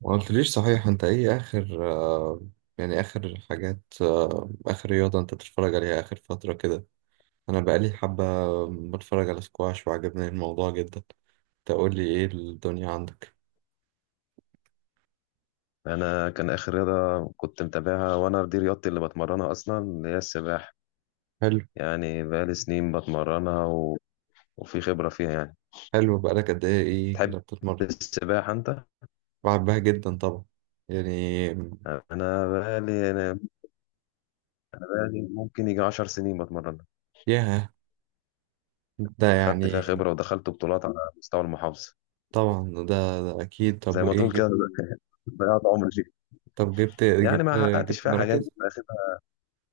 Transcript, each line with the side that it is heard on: right: ما قلتليش صحيح، انت ايه اخر يعني اخر حاجات اخر رياضة انت بتتفرج عليها اخر فترة كده. انا بقالي حبة بتفرج على سكواش وعجبني الموضوع جدا. تقولي ايه الدنيا عندك؟
left: انا كان اخر رياضه كنت متابعها، وانا دي رياضتي اللي بتمرنها اصلا، اللي هي السباحه.
right: حلو.
left: يعني بقالي سنين بتمرنها وفي خبره فيها يعني.
right: حلو، بقالك قد ايه؟ ايه كده
left: تحب
right: بتتمرن؟
left: السباحه انت؟
right: بحبها جدا طبعا، يعني.
left: انا بقالي ممكن يجي 10 سنين بتمرنها.
right: ياه. ده
left: خدت فيها
right: يعني.
left: خبره ودخلت بطولات على مستوى المحافظه.
right: طبعا، ده اكيد. طب
left: زي ما
right: وايه
left: تقول كده
right: جبت؟
left: ضيعت عمري فيها.
right: طب جبت
left: يعني
right: جبت
left: ما حققتش
right: جبت
left: فيها حاجات.
right: مراكز؟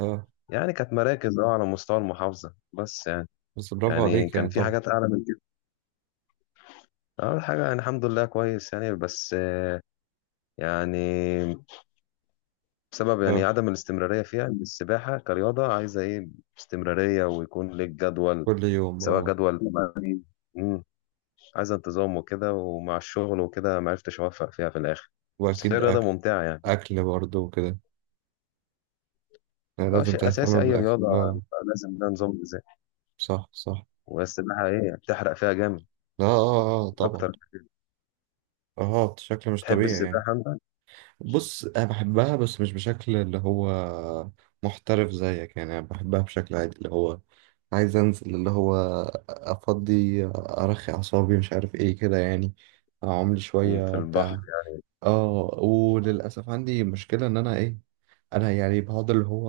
right: اه.
left: يعني كانت مراكز اه على مستوى المحافظة بس يعني.
right: بس برافو
left: يعني
right: عليك
left: كان
right: يعني،
left: في
right: طبعا.
left: حاجات أعلى من كده. أول حاجة يعني الحمد لله كويس يعني، بس يعني بسبب يعني
right: اه،
left: عدم الاستمرارية فيها. إن السباحة كرياضة عايزة إيه؟ استمرارية، ويكون ليك جدول.
right: كل يوم،
left: سواء
right: اه.
left: جدول مم، عايزة انتظام وكده، ومع الشغل وكده ما عرفتش أوفق فيها في الآخر. بس هي
right: وأكيد
left: رياضة
right: أكل.
left: ممتعة يعني.
right: أكل برضه وكده، يعني
left: اه،
right: لازم
left: شيء
right: تهتم
left: أساسي أي
right: بالأكل،
left: رياضة يعني،
right: اه.
left: لازم ده نظام غذائي.
right: صح صح.
left: والسباحة إيه، بتحرق فيها جامد
right: اه اه اه، طبعا.
left: أكتر.
right: اه، بشكل مش
left: تحب
right: طبيعي يعني.
left: السباحة أنت؟
right: بص، أنا بحبها بس مش بشكل اللي هو محترف زيك، يعني أنا بحبها بشكل عادي، اللي هو عايز أنزل، اللي هو أفضي أرخي أعصابي، مش عارف إيه كده يعني، أعملي
left: في
right: شوية
left: البحر.
right: بتاع. اه. وللأسف عندي مشكلة إن أنا إيه، انا يعني بقعد اللي هو،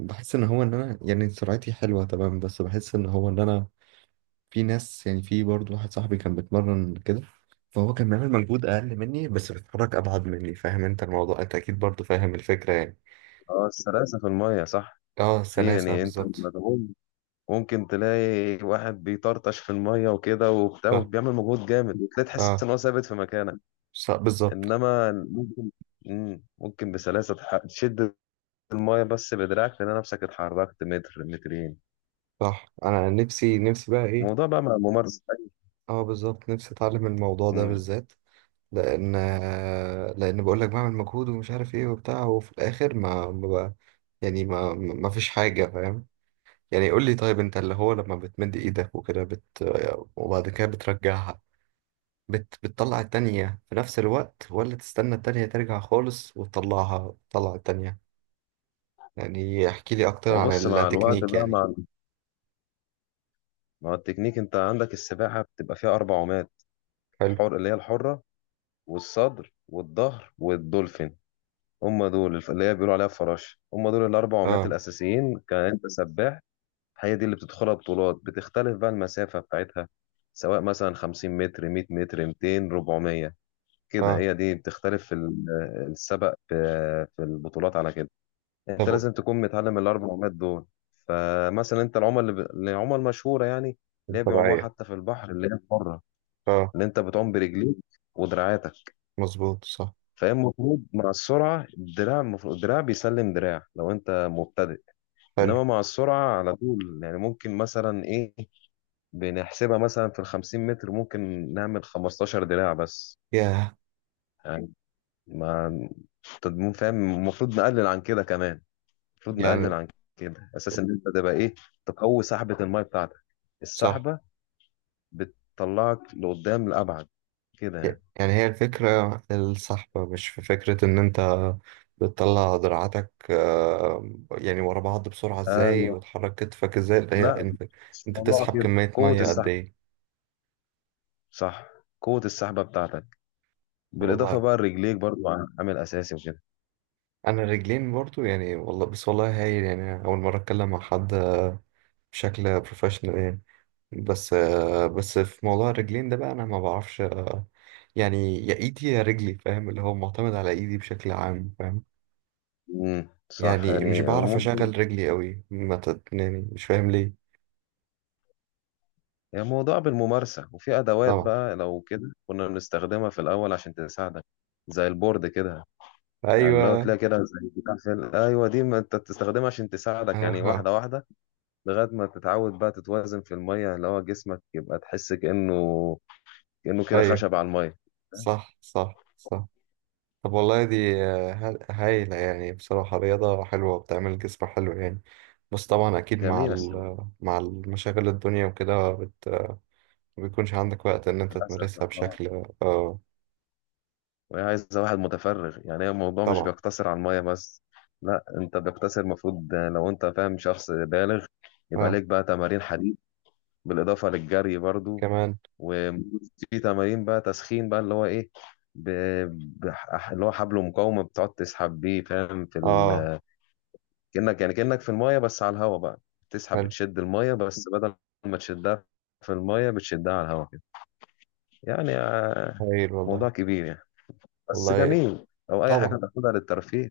right: بحس ان هو ان انا يعني سرعتي حلوه تمام، بس بحس ان هو ان انا، في ناس يعني، في برضه واحد صاحبي كان بيتمرن كده، فهو كان بيعمل مجهود اقل مني بس بيتحرك ابعد مني. فاهم انت الموضوع؟ انت اكيد برضه فاهم الفكره يعني.
left: اه السلاسة في المية، صح.
right: اه،
left: في
right: سلاسه
left: يعني انت
right: بالظبط.
left: مدعوم. ممكن تلاقي واحد بيطرطش في المية وكده وبتاع،
right: صح.
left: وبيعمل مجهود جامد، وتلاقي تحس
right: اه.
left: ان هو ثابت في مكانك.
right: صح بالظبط.
left: انما ممكن بسلاسة تشد المية بس بدراعك، تلاقي نفسك اتحركت متر مترين.
right: صح، انا نفسي نفسي بقى ايه.
left: الموضوع بقى مع الممارسة.
right: اه بالظبط، نفسي اتعلم الموضوع ده
left: مم.
right: بالذات. لان لان بقول لك بعمل مجهود ومش عارف ايه وبتاع، وفي الاخر ما بقى-، يعني ما فيش حاجه، فاهم؟ يعني قول لي، طيب انت اللي هو لما بتمد ايدك وكده بت... وبعد كده بترجعها، بت... بتطلع التانية في نفس الوقت، ولا تستنى التانية ترجع خالص وتطلعها، تطلع التانية؟ يعني احكي لي اكتر عن
left: وبص مع الوقت
right: التكنيك
left: بقى
right: يعني.
left: مع التكنيك، انت عندك السباحة بتبقى فيها أربع عومات:
right: حلو.
left: حر اللي هي الحرة، والصدر، والظهر، والدولفين. هم دول اللي هي بيقولوا عليها الفراشه، هم دول الاربع عمات
right: اه.
left: الاساسيين. كان انت سباح؟ هي دي اللي بتدخلها بطولات، بتختلف بقى المسافه بتاعتها، سواء مثلا 50 متر، 100 متر، 200، 400. كده
right: اه،
left: هي دي بتختلف في السبق في البطولات على كده. انت
right: طب.
left: لازم تكون متعلم الاربع عمات دول. فمثلا انت العمى العمى المشهوره يعني، اللي هي بيعوموها
right: طبيعية.
left: حتى في البحر، اللي هي بره،
right: اه.
left: اللي انت بتعوم برجليك ودراعاتك.
right: مظبوط، صح.
left: فهي المفروض مع السرعة الدراع، المفروض الدراع بيسلم دراع لو أنت مبتدئ.
right: حلو.
left: إنما مع السرعة على طول يعني ممكن مثلا إيه، بنحسبها مثلا في الخمسين متر ممكن نعمل 15 دراع بس.
right: ياه.
left: يعني ما تضمون فاهم، المفروض نقلل عن كده كمان، المفروض نقلل
right: يعني.
left: عن كده، أساس إن أنت تبقى إيه، تقوي سحبة المية بتاعتك.
right: صح.
left: السحبة بتطلعك لقدام لأبعد كده يعني.
right: يعني هي الفكرة الصحبة، مش في فكرة إن أنت بتطلع دراعاتك يعني ورا بعض بسرعة إزاي،
left: أيوه،
right: وتحرك كتفك إزاي، اللي هي
left: لا
right: أنت
left: مش
right: أنت
left: موضوع
right: بتسحب
left: كده.
right: كمية
left: قوة
right: مية قد
left: السحب،
right: إيه.
left: صح، قوة السحبة بتاعتك، بالاضافه
right: والله.
left: بقى لرجليك برضو، عامل اساسي وكده.
right: أنا رجلين برضو يعني، والله بس والله هايل يعني، أول مرة أتكلم مع حد بشكل بروفيشنال يعني. بس في موضوع الرجلين ده بقى، أنا ما بعرفش، يعني يا إيدي يا رجلي، فاهم؟ اللي هو معتمد على إيدي بشكل عام، فاهم،
left: صح،
right: يعني مش
left: يعني
right: بعرف
left: ممكن.
right: اشغل رجلي قوي، ما تت... يعني مش فاهم ليه.
left: يعني موضوع بالممارسه، وفي ادوات
right: طبعا.
left: بقى لو كده كنا بنستخدمها في الاول عشان تساعدك، زي البورد كده. اللي هو
right: ايوه.
left: تلاقي كده زي بتاع في ايوه دي، ما انت بتستخدمها عشان تساعدك يعني،
right: آه.
left: واحده واحده، لغايه ما تتعود بقى تتوازن في الميه، اللي هو جسمك يبقى تحس كانه كده
right: ايوه.
left: خشب على الميه.
right: صح صح صح. طب والله دي ه- هايلة يعني، بصراحة رياضة حلوة وبتعمل الجسم حلو يعني. بس طبعا أكيد
left: جميله السباحه.
right: مع المشاغل الدنيا وكده بت-، ما بيكونش عندك وقت إن أنت
left: للاسف.
right: تمارسها بشكل آه.
left: وهي عايزة واحد متفرغ، يعني هي الموضوع مش
right: طبعا.
left: بيقتصر على المية بس. لا انت بيقتصر المفروض، لو انت فاهم شخص بالغ، يبقى
right: آه.
left: ليك بقى تمارين حديد، بالإضافة للجري برضو.
right: كمان.
left: وفي تمارين بقى تسخين بقى اللي هو ايه، ب... اللي هو حبل مقاومة بتقعد تسحب بيه، فاهم، في
right: آه.
left: كأنك يعني كأنك في المية بس على الهواء بقى، تسحب،
right: حلو.
left: بتشد المية، بس بدل ما تشدها في المية بتشدها على الهواء كده يعني
right: هايل والله.
left: موضوع كبير يعني. بس
right: والله.
left: جميل، أو أي حاجة
right: طبعا.
left: تاخدها للترفيه.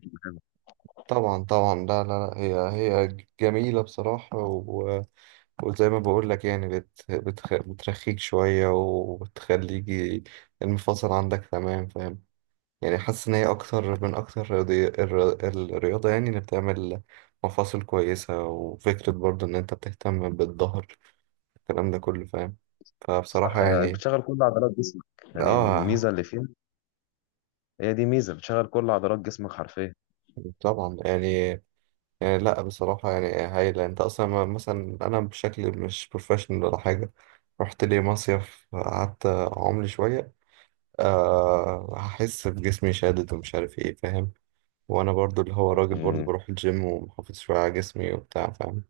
right: طبعا طبعا، لا لا لا، هي هي جميلة بصراحة. وزي ما بقول لك يعني بت... بتخ... بترخيك شوية وبتخليك المفاصل عندك تمام، فاهم، يعني حاسس إن هي أكتر الرياضي... الر- الرياضة يعني اللي بتعمل مفاصل كويسة، وفكرة برضه إن أنت بتهتم بالظهر، الكلام ده كله، فاهم.
left: صح،
right: فبصراحة يعني.
left: بتشغل كل عضلات جسمك. يعني
right: آه.
left: الميزة اللي فيها، هي دي ميزة، بتشغل كل عضلات جسمك حرفيا.
right: طبعا يعني. يعني لا بصراحة يعني هايلة. أنت أصلا ما-، مثلا أنا بشكل مش بروفيشنال ولا حاجة، رحت لي مصيف قعدت أعملي شوية، أه هحس بجسمي شادد ومش عارف ايه، فاهم، وانا برضو اللي هو راجل برضو
left: مم.
right: بروح الجيم ومحافظ شوية على جسمي وبتاع، فاهم.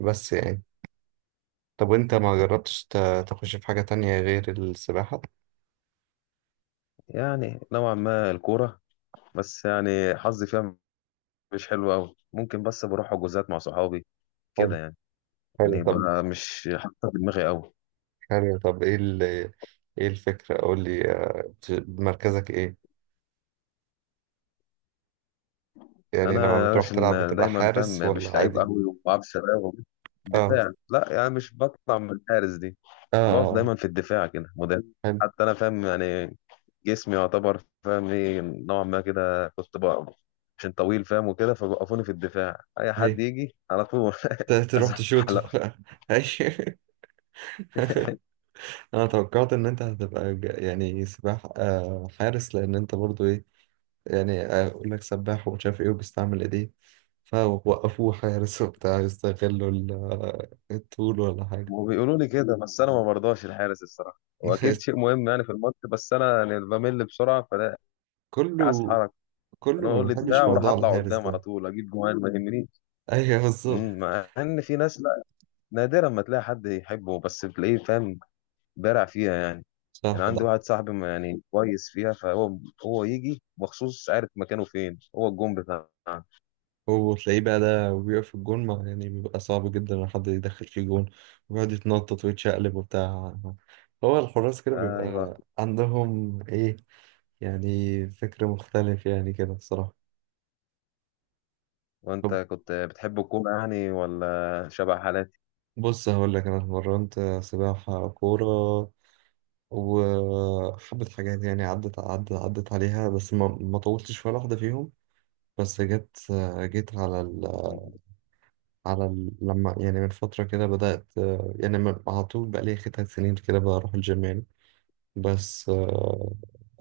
right: بس يعني، طب وانت ما جربتش ت- تخش في حاجة تانية غير السباحة؟
left: يعني نوعا ما الكورة، بس يعني حظي فيها مش حلو أوي. ممكن بس بروح حجوزات مع صحابي
right: حلو.
left: كده يعني.
right: حلو
left: يعني
right: طب.
left: بقى مش حاطة في دماغي أوي.
right: حلو طب، ايه الفكرة؟ قول لي بت- مركزك ايه؟ يعني لما
left: أنا
right: بتروح
left: عشان
right: تلعب بتبقى
left: دايما فاهم
right: حارس ولا
left: مش لعيب
right: عادي؟
left: أوي، وما بعرفش شباب.
right: اه.
left: دفاع، لا يعني مش بطلع من الحارس دي.
right: اه،
left: بقف دايما في الدفاع كده، مدافع.
right: حلو.
left: حتى أنا فاهم يعني جسمي يعتبر فاهم ايه نوعا ما، كده كنت بقى عشان طويل فاهم وكده، فوقفوني في الدفاع، اي
right: ايوه.
left: حد يجي على طول
right: ت- تروح تشوطه.
left: ازحلق.
right: ايوه. انا توقعت ان انت هتبقى ج- يعني سباح حارس، لان انت برضو ايه، يعني اقول لك سباح ومش عارف ايه وبيستعمل ايديه، فوقفوه حارس وبتاع يستغلوا ال- الطول، ولا حاجة.
left: وبيقولوا لي كده، بس انا ما برضاش الحارس الصراحه، واكيد شيء مهم يعني في الماتش، بس انا يعني بمل بسرعه، فلا، عايز
right: كله.
left: حركه.
right: كله
left: انا
right: ما
left: اقول لي دفاع
right: بيحبش
left: واروح
right: موضوع
left: اطلع
right: الحارس
left: قدام على
right: ده.
left: طول اجيب جوان ما يهمنيش.
right: ايوه بالظبط.
left: مع ان في ناس لا، نادرا ما تلاقي حد يحبه، بس بتلاقيه فاهم بارع فيها يعني. يعني
right: صح
left: عندي
right: ده.
left: واحد صاحبي يعني كويس فيها، فهو هو يجي مخصوص عارف مكانه فين هو الجون بتاعه.
right: وتلاقيه بقى ده وبيقف في الجون، ما يعني بيبقى صعب جدا ان حد يدخل فيه جون، ويقعد يتنطط ويتشقلب وبتاع. هو الحراس كده
left: ايوه.
right: بيبقى عندهم ايه، يعني فكر مختلف يعني كده بصراحة.
left: وانت
right: طب
left: كنت بتحب الكوره يعني؟ ولا شبه حالاتي؟
right: بص هقول لك، أنا اتمرنت سباحة، كورة، وحبة حاجات يعني، عدت عليها، بس ما طولتش في ولا واحدة فيهم. بس جت، جيت على ال... على ال... لما يعني من فترة كده بدأت يعني، من- على طول، بقى لي 3 سنين كده بروح الجيم يعني. بس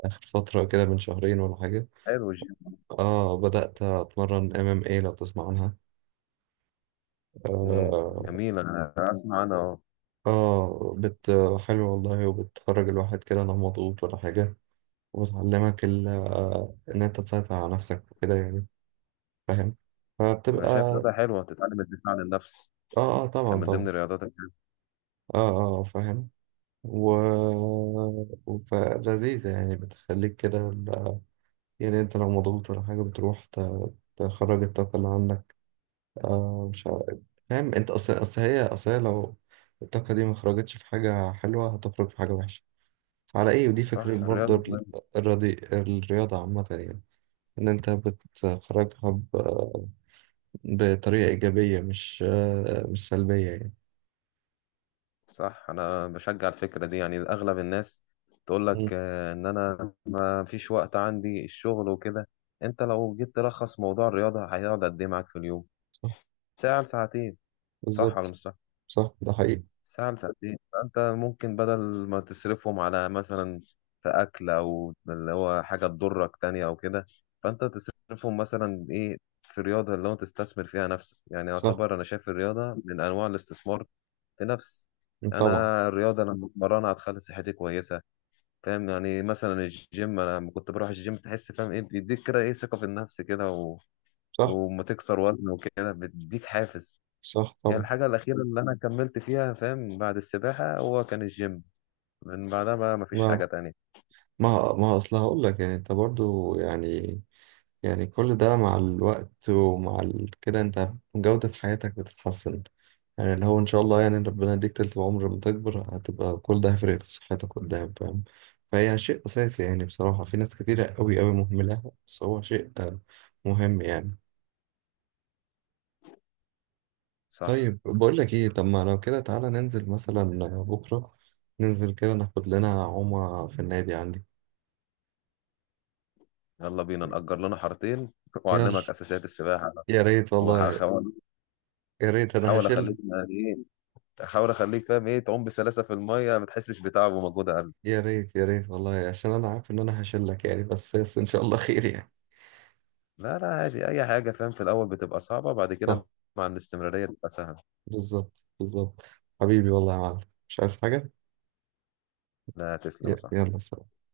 right: آخر فترة كده من شهرين ولا حاجة،
left: حلو الجيم.
right: اه، بدأت أتمرن MMA، لو تسمع عنها.
left: مم،
right: آه.
left: جميل، انا اسمع، انا اه
right: اه، بت حلو والله، وبتخرج الواحد كده لا مضغوط ولا حاجة، وبتعلمك ال... إن أنت تسيطر على نفسك وكده يعني، فاهم،
left: انا
right: فبتبقى
left: شايف
right: اه.
left: رياضه حلوه تتعلم الدفاع عن النفس.
right: اه طبعا
left: كان من ضمن
right: طبعا.
left: الرياضات الحلوة.
right: اه اه فاهم. و فلذيذة يعني بتخليك كده ال-، يعني أنت لو مضغوط ولا حاجة بتروح ت- تخرج الطاقة اللي عندك، آه، مش عارف. فاهم، أنت أصل هي أصل هي، لو الطاقة دي ما خرجتش في حاجة حلوة هتخرج في حاجة وحشة، على ايه، ودي
left: صح،
right: فكرة برضه
left: الرياضه
right: ال-
left: مهمة.
right: الرياضي الرياضة عامة يعني، ان انت بتخرجها ب- بطريقة ايجابية، مش سلبية يعني.
left: صح، انا بشجع الفكره دي. يعني اغلب الناس تقول
right: مم.
left: لك آه، ان انا ما فيش وقت عندي، الشغل وكده. انت لو جيت تلخص موضوع الرياضه، هيقعد قد ايه معاك في اليوم؟
right: صح.
left: ساعة لساعتين. صح ولا
right: بالظبط.
left: مش صح؟
right: صح ده حقيقي.
left: ساعة لساعتين، فأنت ممكن بدل ما تصرفهم على مثلا في أكل، أو اللي هو حاجة تضرك تانية أو كده، فأنت تصرفهم مثلا إيه في رياضة اللي هو تستثمر فيها نفسك. يعني
right: صح.
left: يعتبر أنا شايف الرياضة من أنواع الاستثمار في نفس.
right: مم، طبعا.
left: أنا الرياضة لما بتمرنها هتخلي صحتي كويسة. فاهم يعني مثلا الجيم، أنا لما كنت بروح الجيم تحس فاهم إيه بيديك كده إيه، ثقة في النفس كده
right: صح.
left: وما تكسر وزن وكده بيديك حافز.
right: صح،
left: هي
right: طبعا.
left: الحاجة الأخيرة اللي أنا كملت فيها فاهم بعد السباحة هو كان الجيم، من بعدها بقى مفيش
right: ما
left: حاجة تانية.
right: ما اصل هقول لك يعني، انت برضو يعني، يعني كل ده مع الوقت ومع ال... كده انت جودة حياتك بتتحسن، يعني اللي هو ان شاء الله يعني ربنا يديك تلت عمر، لما تكبر هتبقى كل ده هيفرق في صحتك قدام، فاهم، فهي شيء اساسي يعني، بصراحة في ناس كتيرة قوي قوي مهملة، بس هو شيء مهم يعني.
left: صح.
right: طيب بقول لك ايه، طب ما لو كده تعالى ننزل مثلا بكرة، ننزل كده ناخد لنا عومة في النادي عندي.
left: يلا بينا نأجر لنا حارتين
right: يلا.
left: وأعلمك أساسيات السباحة.
right: يا ريت والله.
left: وهحاول
right: يا ريت، انا
left: أحاول
right: هشيل.
left: أخليك يعني إيه، أحاول أخليك فاهم إيه، تعوم بسلاسة في المية ما تحسش بتعب ومجهود أقل.
right: يا ريت يا ريت والله، عشان انا عارف ان انا هشلك يعني، بس ان شاء الله خير يعني.
left: لا لا، عادي، أي حاجة فاهم في الأول بتبقى صعبة، بعد
right: صح،
left: كده مع الاستمرارية بتبقى سهلة.
right: بالظبط بالظبط. حبيبي والله يا معلم، مش عايز حاجة.
left: لا، تسلم يا
right: ي-
left: صاحبي.
right: يلا سلام.